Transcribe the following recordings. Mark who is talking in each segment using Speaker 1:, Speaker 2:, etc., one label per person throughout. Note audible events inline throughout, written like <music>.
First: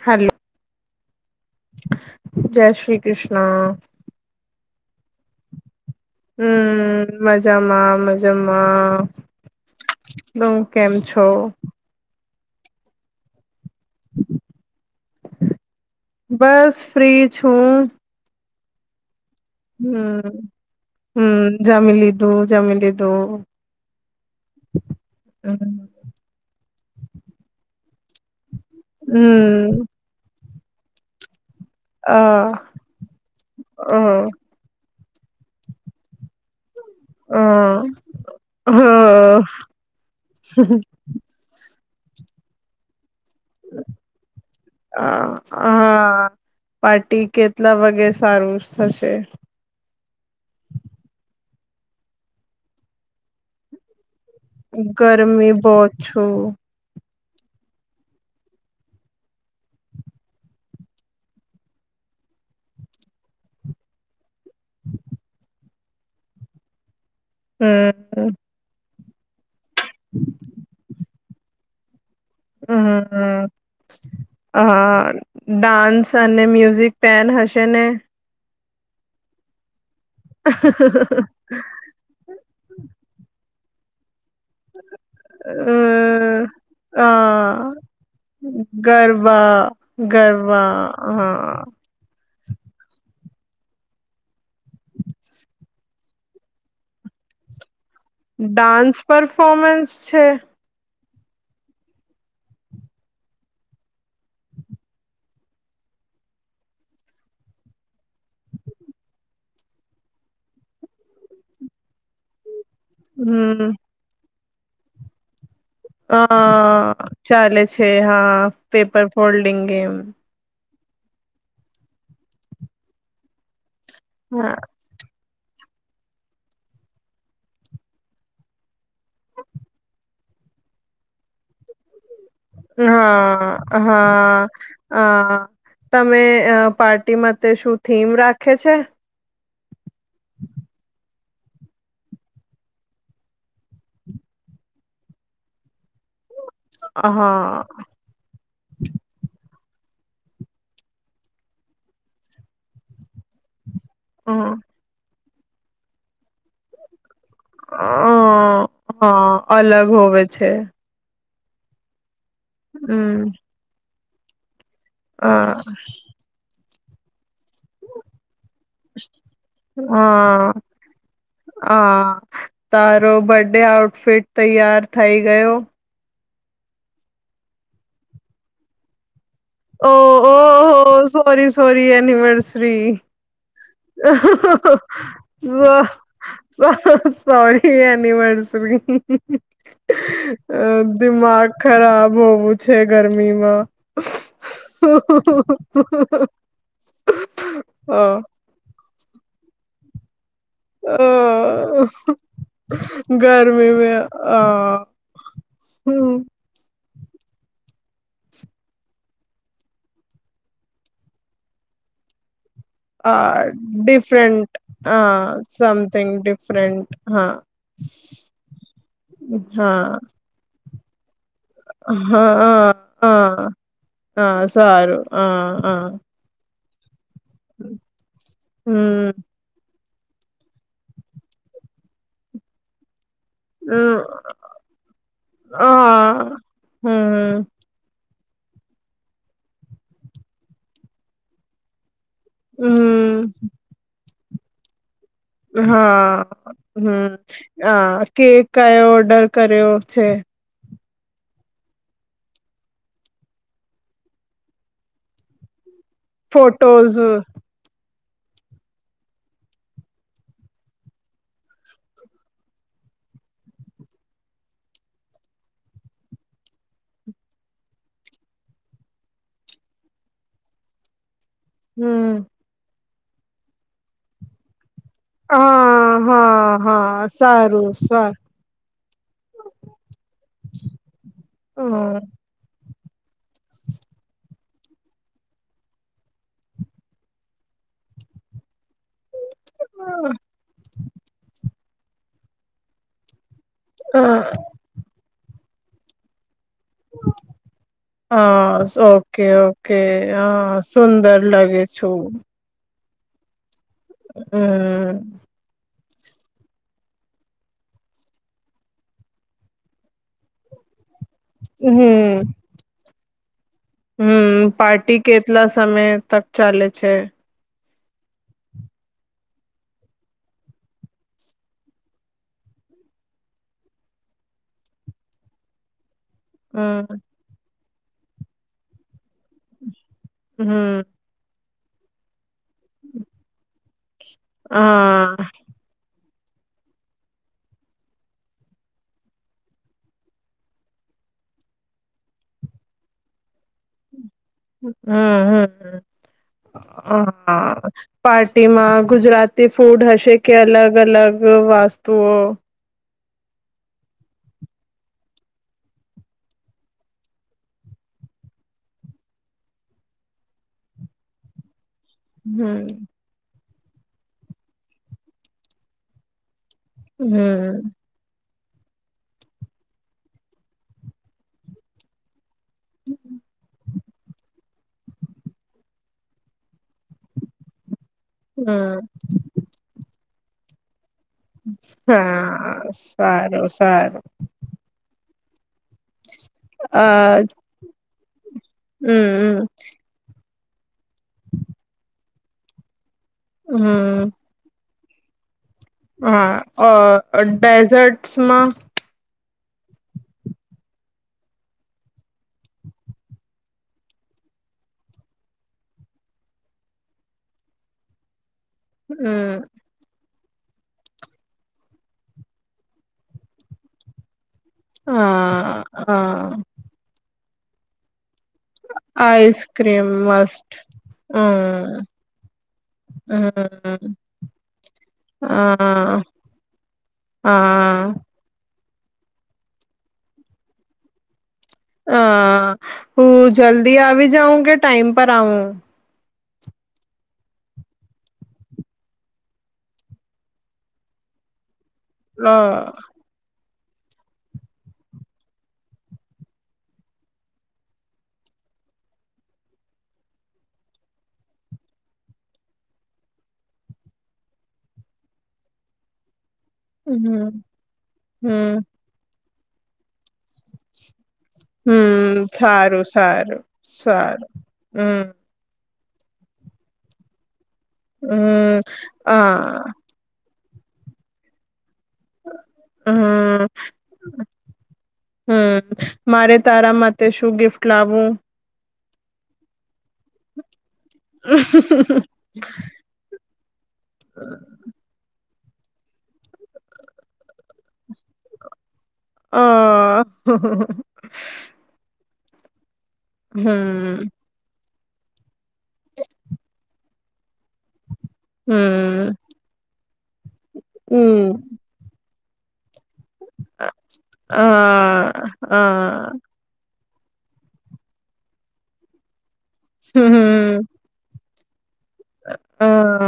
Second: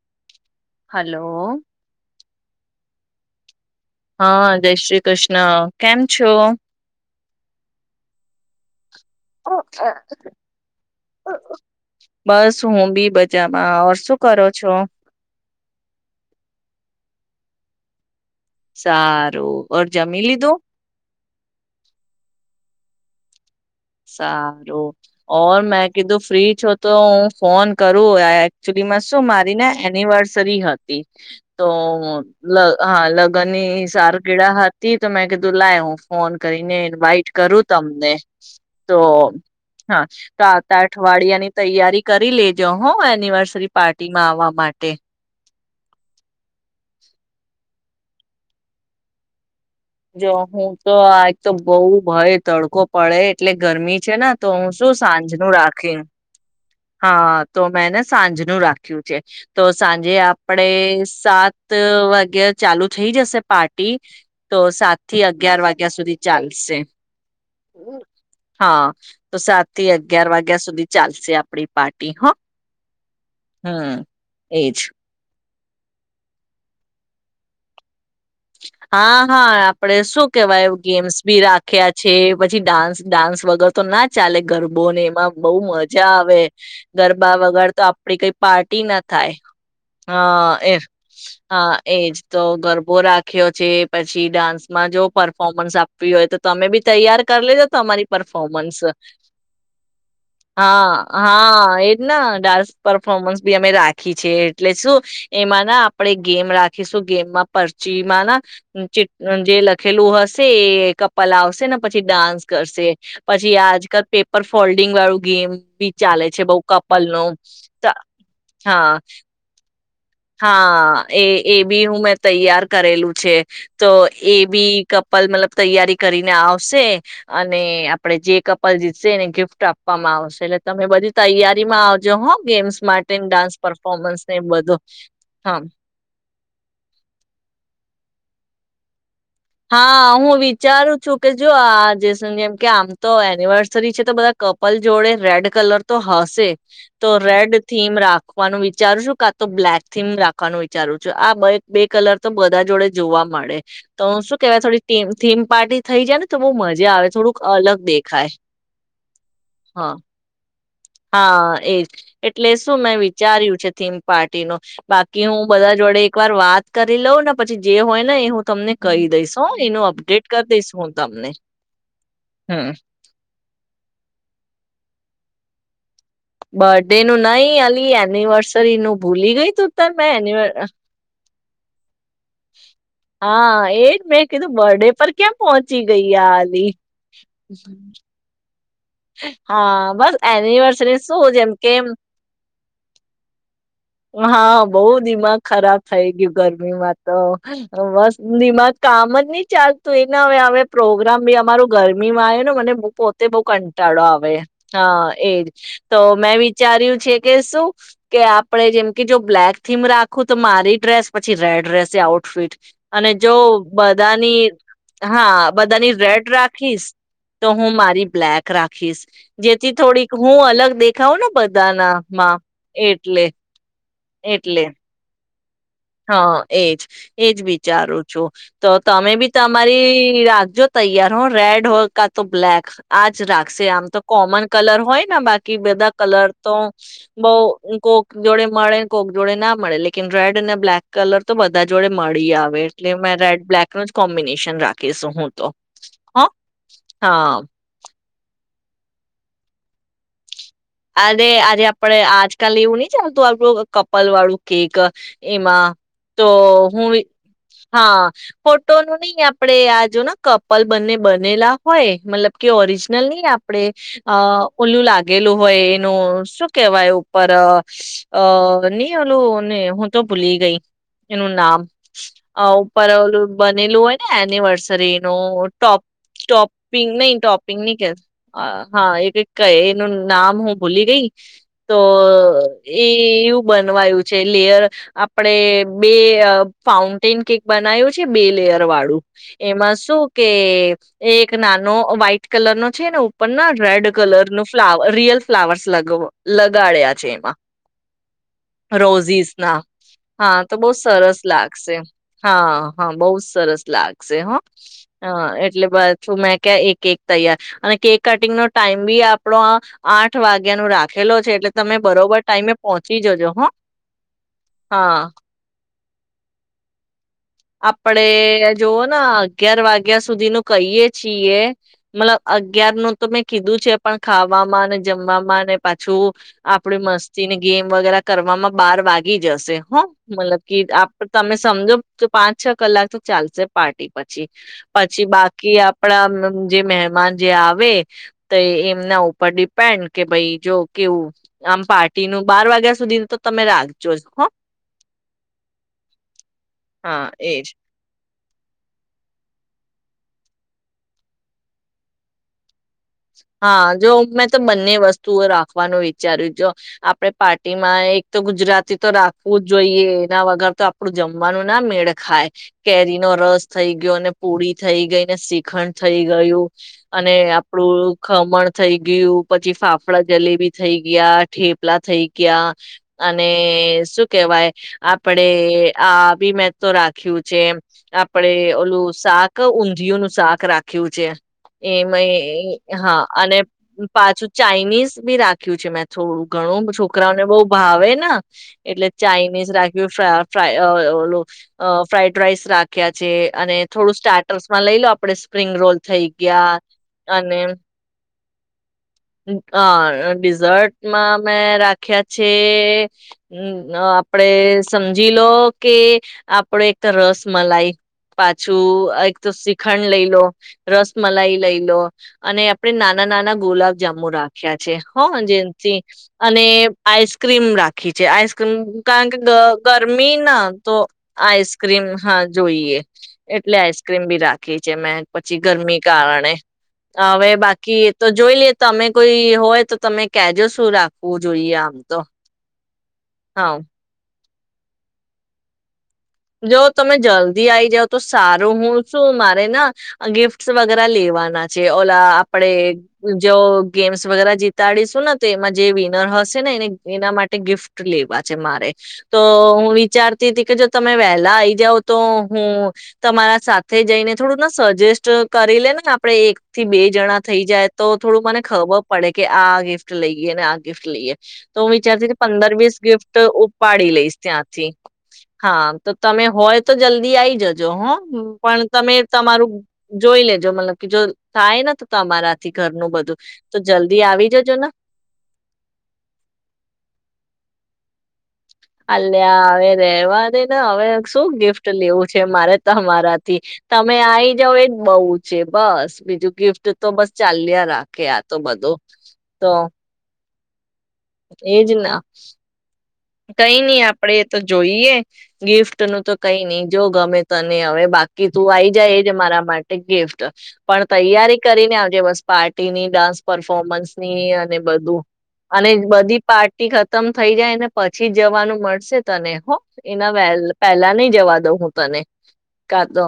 Speaker 1: હાલો.
Speaker 2: Hello.
Speaker 1: જય શ્રી કૃષ્ણ.
Speaker 2: હા જય શ્રી કૃષ્ણ. કેમ છો?
Speaker 1: હમ મજામાં મજામાં. તું કેમ છો?
Speaker 2: બસ હું બી મજા માં શું કરો છો?
Speaker 1: બસ ફ્રી છું.
Speaker 2: સાર. અર જમી
Speaker 1: હમ
Speaker 2: લીધું.
Speaker 1: હમ જમીલીધું જમીલીધું.
Speaker 2: સારું ઓર મેં કીધું ફ્રી છો તો હું ફોન. કરો. સુધિ માં શું મારી ને
Speaker 1: હમ
Speaker 2: એની વાર. સરી હાતી. તો
Speaker 1: અ
Speaker 2: લ હા લગ્ન ની
Speaker 1: અ
Speaker 2: સાર કીળા હાથ. ત તો મેં કીધું લાય હુ ફોન કરીને. વાઈટ કરું તમને. તો
Speaker 1: અ હ
Speaker 2: હા તો આતા અઠવાડિયાની. તૈયારી કરી લેજો હો. એનિવર્સરી પાર્ટી માં આવવા માટે.
Speaker 1: હા પાર્ટી કેટલા વાગે સારું થશે.
Speaker 2: જો હું તો આ એક તો બહુ ભય તડકો પડે એટલે ગરમી છે ને. તો હું શું સાંજનું
Speaker 1: ગરમી
Speaker 2: રાખી
Speaker 1: બહુત છું.
Speaker 2: હા તો મેંને સાંજ નુ રાખ્યું છે તો સાંજે આપડે સાત વાગે ચાલુ થઈ જશે પાર્ટી. તો સાત થી અગિયાર વાગે. જ્યા સુધી ચાલશે. હમ્મ
Speaker 1: હમ
Speaker 2: હા. તો સાત થી અગિયાર વાગ્યા સુધી ચાલશે આપણી પાર્ટી. હ
Speaker 1: હમ હમ
Speaker 2: હમ
Speaker 1: હ.
Speaker 2: એજ
Speaker 1: ડાન્સ અને મ્યુઝિક પેન હશે ને.
Speaker 2: હા હા. આપડે શું કેવાય ગેમ્સ બી રાખ્યા છે પછી ડાન્સ ડાન્સ વગર. તો ના. ચાલે ગરબોને એમાં બહુ મજા આવે
Speaker 1: અ
Speaker 2: ગરબા વગર તો આપડી કઈ પાર્ટી ના થાય
Speaker 1: ગરબા
Speaker 2: હ એ
Speaker 1: ગરબા
Speaker 2: હ
Speaker 1: હા
Speaker 2: એજ તો ગરબો રાખ ખ્યો છે પછી ડાન્સમાં જો પરફોર્મન્સ આપવી હોય તો તમે બી તૈયાર કરી લેજો તમારી. પરફોર્મન્સ
Speaker 1: ડાન્સ પરફોર્મન્સ છે.
Speaker 2: હા હા એજ ના ડાન્સ પરફોર્મન્સ બી અમે રાખ ખી છે એટલે શું. એમાં ના આપણે ગેમ રાખીશું ગેમમાં પર. ીમાં ના ચિટ જે લખેલું હશે એ કપલ આવશે ને પછી ડાન્સ. કરશે પછી
Speaker 1: હમ
Speaker 2: આજકાલ પે. પર ફોલ્ડિંગ વાળું ગેમ બી
Speaker 1: હ
Speaker 2: ચાલે છે બઉ કપલ નું
Speaker 1: ચાલે છે હા
Speaker 2: હા
Speaker 1: પેપર ફોલ્ડિંગ એમ. હમ.
Speaker 2: હા એ એ બી હું મેં તૈયાર કરેલું છે તો એ
Speaker 1: હા
Speaker 2: બી કપલ મતલબ તૈયારી કરીને આવશે અને આપણે જે કપલ જીતશે એને ગિફ્ટ આપવામાં આવશે એટલે તમે બધી તૈયારીમાં આવજો હો. ગેમ્સ માટે ડાન્સ
Speaker 1: હા
Speaker 2: પરફોર્મન્સ ને એ
Speaker 1: હા
Speaker 2: બધું.
Speaker 1: અ
Speaker 2: હા
Speaker 1: તમે અ પાર્ટીમાં તે શુ થીમ રાખે છે.
Speaker 2: હા હું વિચારું છું કે જો આજ જેમ કે આમ તો એનિવર્સરી છે તો બધા કપલ જોડે રેડ કલર તો હશે તો
Speaker 1: હા
Speaker 2: રેડ થીમ રાખવાનું વિચારશું કા તો બ્લેક થીમ રાખવાનું વિચારું છું આ બે કલર તો બધા જોડે જ જોવા મળે તો
Speaker 1: હા અ,
Speaker 2: શું થીમ પાર્ટી થઈ જાય ને તો બઉ મજા આવે થોડું
Speaker 1: હ હા અલગ
Speaker 2: હા
Speaker 1: હોવે છે.
Speaker 2: હા એ જ. એટલે શું મેં
Speaker 1: હમ
Speaker 2: વિચાર્યું છે થીમ પાર્ટી નો બાકી
Speaker 1: હ
Speaker 2: હું બધા જોડે એક વાર વાત કરી લઉં ને પ પછી જે હોય ને એ હું તમને કહી દઈસ હો એનું અપડેટ
Speaker 1: હા
Speaker 2: કરી દઈશ હું તમને
Speaker 1: હા
Speaker 2: હમ.
Speaker 1: તારો બર્થડે આઉટફિટ તૈયાર થઈ ગયો?
Speaker 2: બર્ડે નું નહી અલી એનિવર્સરી નું ભૂલી ગઈ તું તર
Speaker 1: ઓ
Speaker 2: મેં
Speaker 1: ઓ
Speaker 2: એનિવર
Speaker 1: હો સોરી સોરી એ નિવર્સરી.
Speaker 2: એજ મેં કીધું બર્થડે પર ક્યાં પહોંચી
Speaker 1: સો
Speaker 2: ગઈ આ અલી
Speaker 1: સો સોરી એનિવર્સરી.
Speaker 2: હા બસ એનિવર્સરી શું
Speaker 1: દિમાગ
Speaker 2: જેમ કેમ
Speaker 1: ખરાબ હોવું છે ગરમીમાં
Speaker 2: હા બવ દિમાગ ખરાબ થઈ ગયું ગરમીમાં તો
Speaker 1: અ
Speaker 2: બસ માં કામ જ ની ચાલતું એ હવે હવે
Speaker 1: અ
Speaker 2: પ્રોગ્રામ બી અમાર ગરમીમાં આવે ને મને પોતે બઉ કં
Speaker 1: ગરમી મે
Speaker 2: ટાડો આવે
Speaker 1: અ
Speaker 2: હ એજ તો
Speaker 1: હમ
Speaker 2: મેં વિચાર્યું છે કે શું કે આપડે જેમ કે જો બ્લેક થીમ રાખું તો મારી ડ્રેસ પછી રેડ રેસે આઉટફિટ અને જો
Speaker 1: આ
Speaker 2: બધાની
Speaker 1: ડિફરન્ટ અ
Speaker 2: હા બધાની
Speaker 1: સમથિંગ
Speaker 2: રેડ
Speaker 1: ડિફરન્ટ
Speaker 2: રાખીશ
Speaker 1: હા
Speaker 2: તો હું મારી બ્લેક. રાખીશ જેથી
Speaker 1: હા
Speaker 2: થોડીક હું અલગ દેખ ખાવનું બધાનામાં
Speaker 1: હા
Speaker 2: એટલે.
Speaker 1: હા હા
Speaker 2: એટલે
Speaker 1: સારું હ. હા.
Speaker 2: એજ. એજ વિચારું છું તો
Speaker 1: હમ
Speaker 2: તમે બી તમારી. રાખજો તૈયાર હો રેડ હો કા તો બ્લક આજ. રાખશે આમ તો કોમન કલર હોયને બાકી બધા
Speaker 1: હા
Speaker 2: કલર તો બઉ.
Speaker 1: હમ
Speaker 2: જોડે મળે કોક જોડે ના મળે લેકન રેડ. ને બ્લેક કલર તો બધા જોડે મળી આવે એટલે મે
Speaker 1: હમ
Speaker 2: રેડ બ્લેક કોમ્બિનેશન રાખીશું. હું તો હ
Speaker 1: હા હમ
Speaker 2: હા
Speaker 1: હ. કે કયો ઓર્ડર કર્યો છે?
Speaker 2: અરે આજે આપડ આજકાલ એવું નહી ચાલતું આપણું કપલ વાળું કેક એમાં. તો હું
Speaker 1: ફોટોઝ
Speaker 2: હા. ફોટોનું નહી આપણે આ જો ને કપલ બંને બનેલા હોય મતલબ કે ઓરિજનલ નઈ આપડે અ ઓલું લાગેલું. હોય એનું શું કેવાય ઉપર અ ની ઓલું ને હું તો ભૂલી ગઈ. એનું નામ.
Speaker 1: હમ
Speaker 2: પર ઓલું બનેલું હોય ને એનિવર્સ રીનુ ટોપ
Speaker 1: હા હા
Speaker 2: ટોપિંગ
Speaker 1: હા
Speaker 2: નઈ ટોપિંગ
Speaker 1: સારું
Speaker 2: નઈ કે
Speaker 1: સારું
Speaker 2: હા <unintelligible> ક એનું નામ હું ભૂલી ગઈ તો એ એવું બનવા આવ્યું છે, લેયર આપડે બે ફાઉન્ટેન કેક બનાવ્યું છે બે લેયર વાળું. એમાં શું કે, એક ના નો વ્હાઈટ કલર નો છે ને ઉપ ર ના રેડ કલર
Speaker 1: હમ.
Speaker 2: નો ફ્લા રિયલ ફ્લાવર્સ લગવો લગાડ્યા છે એમાં.
Speaker 1: હા ઓકે
Speaker 2: રોઝિસ ના
Speaker 1: ઓકે
Speaker 2: હા તો બહુ
Speaker 1: સુંદર
Speaker 2: સરસ
Speaker 1: લાગે
Speaker 2: લાગશે
Speaker 1: છું
Speaker 2: હા. હા બહુ જ સરસ લાગશે હો
Speaker 1: હમ
Speaker 2: હા એટલે બધ શું મેં ક્યા એ કેક તૈયાર અને કેક કટિંગ નો ટાઈમ બી આપણો આ આઠ વાગ્યાનું રાત લખેલો છે, એટલે તમે બરોબર
Speaker 1: હમ
Speaker 2: ટાઈમે પહોંચી જજો. હા
Speaker 1: હમ પાર્ટી કેટલા સામે તક ચાલે છે.
Speaker 2: આપડે જોવો ના અગિયાર વાગ્યા સુધી નું કહીયએ છીએ મતલબ અગિયાર નું તો મેં કીધું છે, પણ ખાવામાં ને જમવામાં અને પાછું આપડે
Speaker 1: હમ
Speaker 2: મસ્તી ની ગેમ વગેરા કરવામાં બાર વાગી જશે હા. મતલબ કે
Speaker 1: હમ
Speaker 2: આપ તમે સમજો તો પાંચ છ કલાક તો ચાલશે. પાર્ટી. પછી પછી
Speaker 1: હા
Speaker 2: બાકી આપણા જે મહેમાન જે આવે, તે એમના ઉપર ડિપેન્ડ કે ભાઈ જો કેવું આમ પાર્ટીનુ બાર વાગ્યા સુધી તો તમે રાખજો જ હા
Speaker 1: હમ્મ હમ્મ.
Speaker 2: હા એજ
Speaker 1: હા પાર્ટીમાં ગુજરાતી ફૂડ હશે કે અલગ અલગ વાસ્તુઓ
Speaker 2: હા જો મેં તો બંને વસ્તુઓ રાખવાનું વિચાર્યું, જો આપડે પાર્ટી માં એક તો ગુજરાતી તો રાખવું જોઈએ એના વગર તો આપડું જમવાનું ના મેળ ખાય
Speaker 1: હમ
Speaker 2: કેરી નો રસ થઈ ગયો અને પૂરી થઈ ગઈ, ને શીખંડ થઈ ગયું અને
Speaker 1: હમ
Speaker 2: આપડું ખમણ થઈ ગયું, પછી ફાફડા જલેબી થઈ ગયા ઠેપલા થઈ ગયા ગયા અને શું કેવાય આપડે આ બી મે તો રાખ્યું છે આપડે
Speaker 1: હમ
Speaker 2: ઓલું શાક ઊંધીયો નું શાક રાખ્યું છે એમ
Speaker 1: હા
Speaker 2: હા અને
Speaker 1: સારું સારું
Speaker 2: પાછું ચાઇનીઝ બી રાખ્યું છે મે થોડું ઘણું
Speaker 1: અ
Speaker 2: છોકરાઓને બઉ ભાવે ને એટલે
Speaker 1: હમ
Speaker 2: ચાાઈનીઝ રાખ પ્ર <unintelligible> લો ફ્રાઇ ડ્રેઇસ રાખ્યા. છે, અને
Speaker 1: હમ
Speaker 2: થોડું
Speaker 1: હમ
Speaker 2: સ્ટાર્ટર્સ માં લઈ લો આમ આપણે સ્પ્રિંગ રોલ થઈ ગયા.
Speaker 1: ડેઝર્ટ સમાં
Speaker 2: હ ડિઝર્ટમાં મેં રાખ્યા છે આપડે સમજી લો કે આપડ એક તો રસ મલાય પાછું એક તો
Speaker 1: હમ
Speaker 2: શીખડ લઈ લો. રસ મલાઈ લઈ લો અને આપડે નાના નાના ગુલાબ જામુરા રાખ્યા છે હો
Speaker 1: હા
Speaker 2: જેમથી
Speaker 1: હા
Speaker 2: અને આઇસ ક્રીમ રાખી છે આઈસ કારણ કે
Speaker 1: આઈસક્રીમ
Speaker 2: ગરમી ના
Speaker 1: મસ્ટ
Speaker 2: તો આઈસ્ક્રીમ
Speaker 1: હમ
Speaker 2: હા જોઈએ એટલે
Speaker 1: હમ
Speaker 2: આઈસ્ક્રીમ બી રાખી છે મેં પછી ગરમી
Speaker 1: હા
Speaker 2: કારણે હવે બાકી
Speaker 1: હા
Speaker 2: એ તો જોઈ લે તમે કોઈ હોય તો તમે કેજો શું રાખવું જોઈએ આમ તો.
Speaker 1: હા હું
Speaker 2: હા
Speaker 1: જલ્દી આવી જાઉ કે ટાઈમ પર આવું?
Speaker 2: જો તમે જલ્દી આઈ જાવ તો સારું. હું શું મારે ના ગિફ્ટ વગેરે લેવાના જે ઓલા
Speaker 1: અ,
Speaker 2: આપડે જે ઓ ગેમ્સ વગેરે જીતાડીશું ને તો એમાં જે વિનર હશે ને એને એના માટે ગિફ્ટ લેવા છે મારે તો હું વિચારતી હતી કે જો તમે વહેલા આઈ જાવ તો હું તમારા સાથે જઈને થોડું ના સજેસ્ટ કરી લે ને આપડે એક થી બે જણા
Speaker 1: હમ
Speaker 2: થઈ જાય તો થોડું મને
Speaker 1: હમ
Speaker 2: ખબર પડે કે આ ગિફ્ટ લઈએ ને આ ગિફ્ટ લઈએ. તો હું વિચારતી કે
Speaker 1: હમ
Speaker 2: પંદર વીસ
Speaker 1: સારું
Speaker 2: ગિફ્ટ
Speaker 1: સારું
Speaker 2: ઉપાડી લઈશ
Speaker 1: સારું
Speaker 2: ત્યાંથી.
Speaker 1: હમ
Speaker 2: હા તો તમે હોય તો જલ્દી આઈ જજ. જો હો
Speaker 1: હમ
Speaker 2: પણ તમે તમારું
Speaker 1: હા
Speaker 2: જોઈ લે જો મતલબ કે જો થાય ના તમારાથી ઘરનું બધું
Speaker 1: હમ
Speaker 2: તો જલ્દી આવી જજો ના.
Speaker 1: હમ ટ લાવું?
Speaker 2: અલ્યા હવે રહેવા દેના. હવે શું ગિફ્ટ લેવું છે મારે તો હમારા થી. તમે આવી જાવ એ જ બઉ. છે બસ બીજું ગિફ્ટ તો બસ ચાલ્યા રાખે આ તો બધું.
Speaker 1: અહ.
Speaker 2: એજના. કઈ નઈ
Speaker 1: હમ
Speaker 2: આપડે એ તો જોઈ. ઈએ ગિફ્ટ નું તો કઈ નહી જો ગમે તને હવે બાકી તું આવી જાય એ જ
Speaker 1: હમ
Speaker 2: મારા માટે ગિફ્ટ પણ તૈયારી
Speaker 1: હમ
Speaker 2: કરીને આવજે વસ પાર્ટ ટીની ડાન્સ પરફોર્મન્સની અને બધું
Speaker 1: હા
Speaker 2: અને
Speaker 1: હા
Speaker 2: બધી પાર્ટી ખત ત્તમ થઈ જાય અને પછી જ જવાનું મળશે તને હો. એના વહેલ
Speaker 1: હમ
Speaker 2: પહેલા નહી જવા દવ. તને કા તો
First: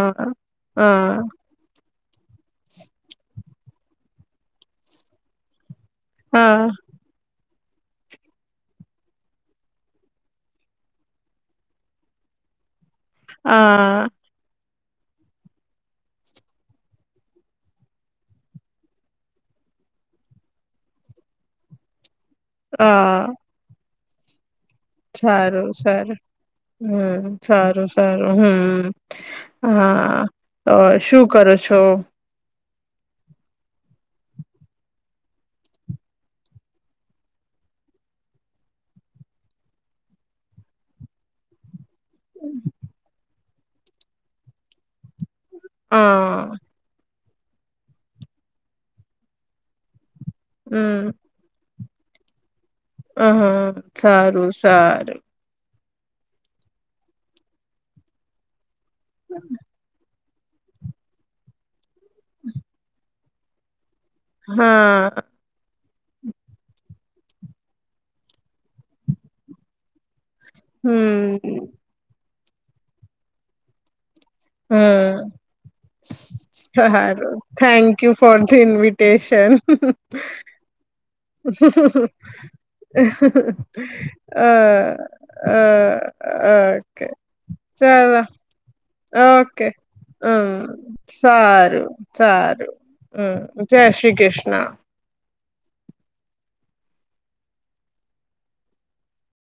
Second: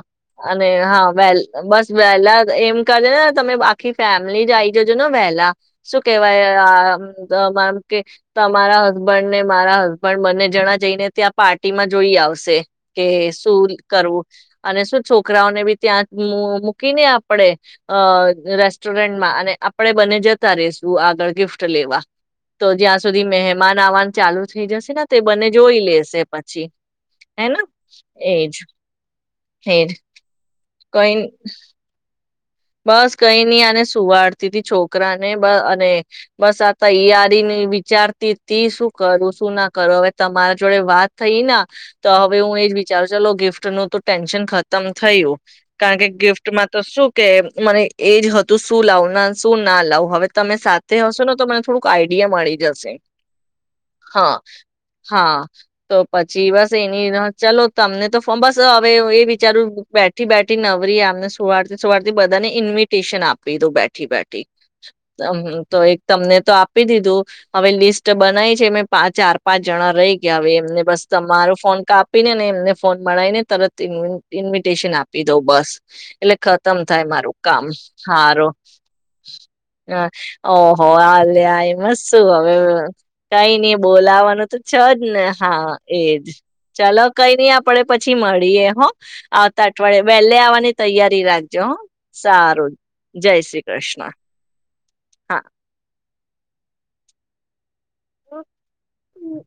Speaker 2: અને હા વેલ બસ વેહેલા એમ કરે ને તમે આખી ફેમલી જ આઈ જજો ને વહેલા. શું કેવાય
Speaker 1: હા
Speaker 2: આ અમ કે તમારા હસબન્ડ ને મારા હસબન્ડ બને જણા જઈને ત્યાં પાર્ટી માં જોઈ આવશે. કે શું
Speaker 1: હા
Speaker 2: કરવુ? અને શું છોકરાઓને બી ત્યાં મૂકીને આપડણે અ રેસ્ટોરન્ટમાં અને આપણેે બને જતા રશું આગળ ગિફ્ટ લેવા. તો જ્યાં સુધી
Speaker 1: હા
Speaker 2: મહેમાન આવવાનું ચાલુ થઈ જશે ને તે બંને
Speaker 1: સારું
Speaker 2: જોઈ
Speaker 1: સારું
Speaker 2: લેશે પછી
Speaker 1: હમ
Speaker 2: હેના
Speaker 1: સારું સારું
Speaker 2: એજ
Speaker 1: હમ.
Speaker 2: એજ કઈ
Speaker 1: હા તો શું કરો છો?
Speaker 2: બસ કઈ નઈ આને સુવાડતી તી છોકરા ને બ અને બસ આ તૈયારીની વિચારતી ત શું કરું શું ના કરું હવે તમારા જોડે વાત થઈ ના તો હવે હું એજ વિચારું ચલો ગિફ્ટ નું તો ટેન્શન ખતમ થયું. કારણ કે
Speaker 1: હા
Speaker 2: ગિફ્ટમાં તો શું તેમ મને એ જ હતું, શું લાવ શું ના લાવ હવે તમે સાથે
Speaker 1: હમ
Speaker 2: હશો, ને તો મને થોડું આઈડિયા મળી જશે.
Speaker 1: હ, હ,
Speaker 2: હા
Speaker 1: સારું- સારું.
Speaker 2: હા તો પછી બસ એની ચલો તમને તો ફોર્મસ હવે એ વિચારું બેઠ થી બેઠી નવરી આમને સવારથી સવારથી બધા ને ઇન્વિટેશન આપ પી દીધું. ઠિ બા ઠિ,
Speaker 1: હા
Speaker 2: ત હુ તો એક. તમને તો આપી દીધું હવે લિસ્ટ બનાય છે, મેં ચાર પાંચ જણા રહી ગ્યા કે હવે એમને બસ
Speaker 1: હમ
Speaker 2: તમારો ફોન કાપીને ને ને ફોન મળાય ને તરતથી. ઇન્વિટેશન આપી
Speaker 1: હમ
Speaker 2: દઉ બસ, એટલે <unintelligible> થાય મારું
Speaker 1: સારું
Speaker 2: કામ
Speaker 1: થેન્ક યુ ફોર
Speaker 2: હારું
Speaker 1: ધી ઇન્વિટેશન
Speaker 2: ઓહો હ લ્યા મસ્તું હવે કઈ નઈ બોલાવાનું
Speaker 1: અ
Speaker 2: તો છેજ ને હા એજ
Speaker 1: અ
Speaker 2: ચાલો
Speaker 1: ઓકે
Speaker 2: કઈ નઈ આપડે પછી
Speaker 1: ચાલો
Speaker 2: મળીએ. આવતાં
Speaker 1: ઓકે
Speaker 2: અઠવાડિયે વહેલે
Speaker 1: હમ
Speaker 2: આવવાની તૈયારી રાખ.
Speaker 1: સારું સારું,
Speaker 2: શ્રી
Speaker 1: હમ જય
Speaker 2: કૃષ્ણ
Speaker 1: શ્રી કૃષ્ણ.
Speaker 2: હા હ, હ.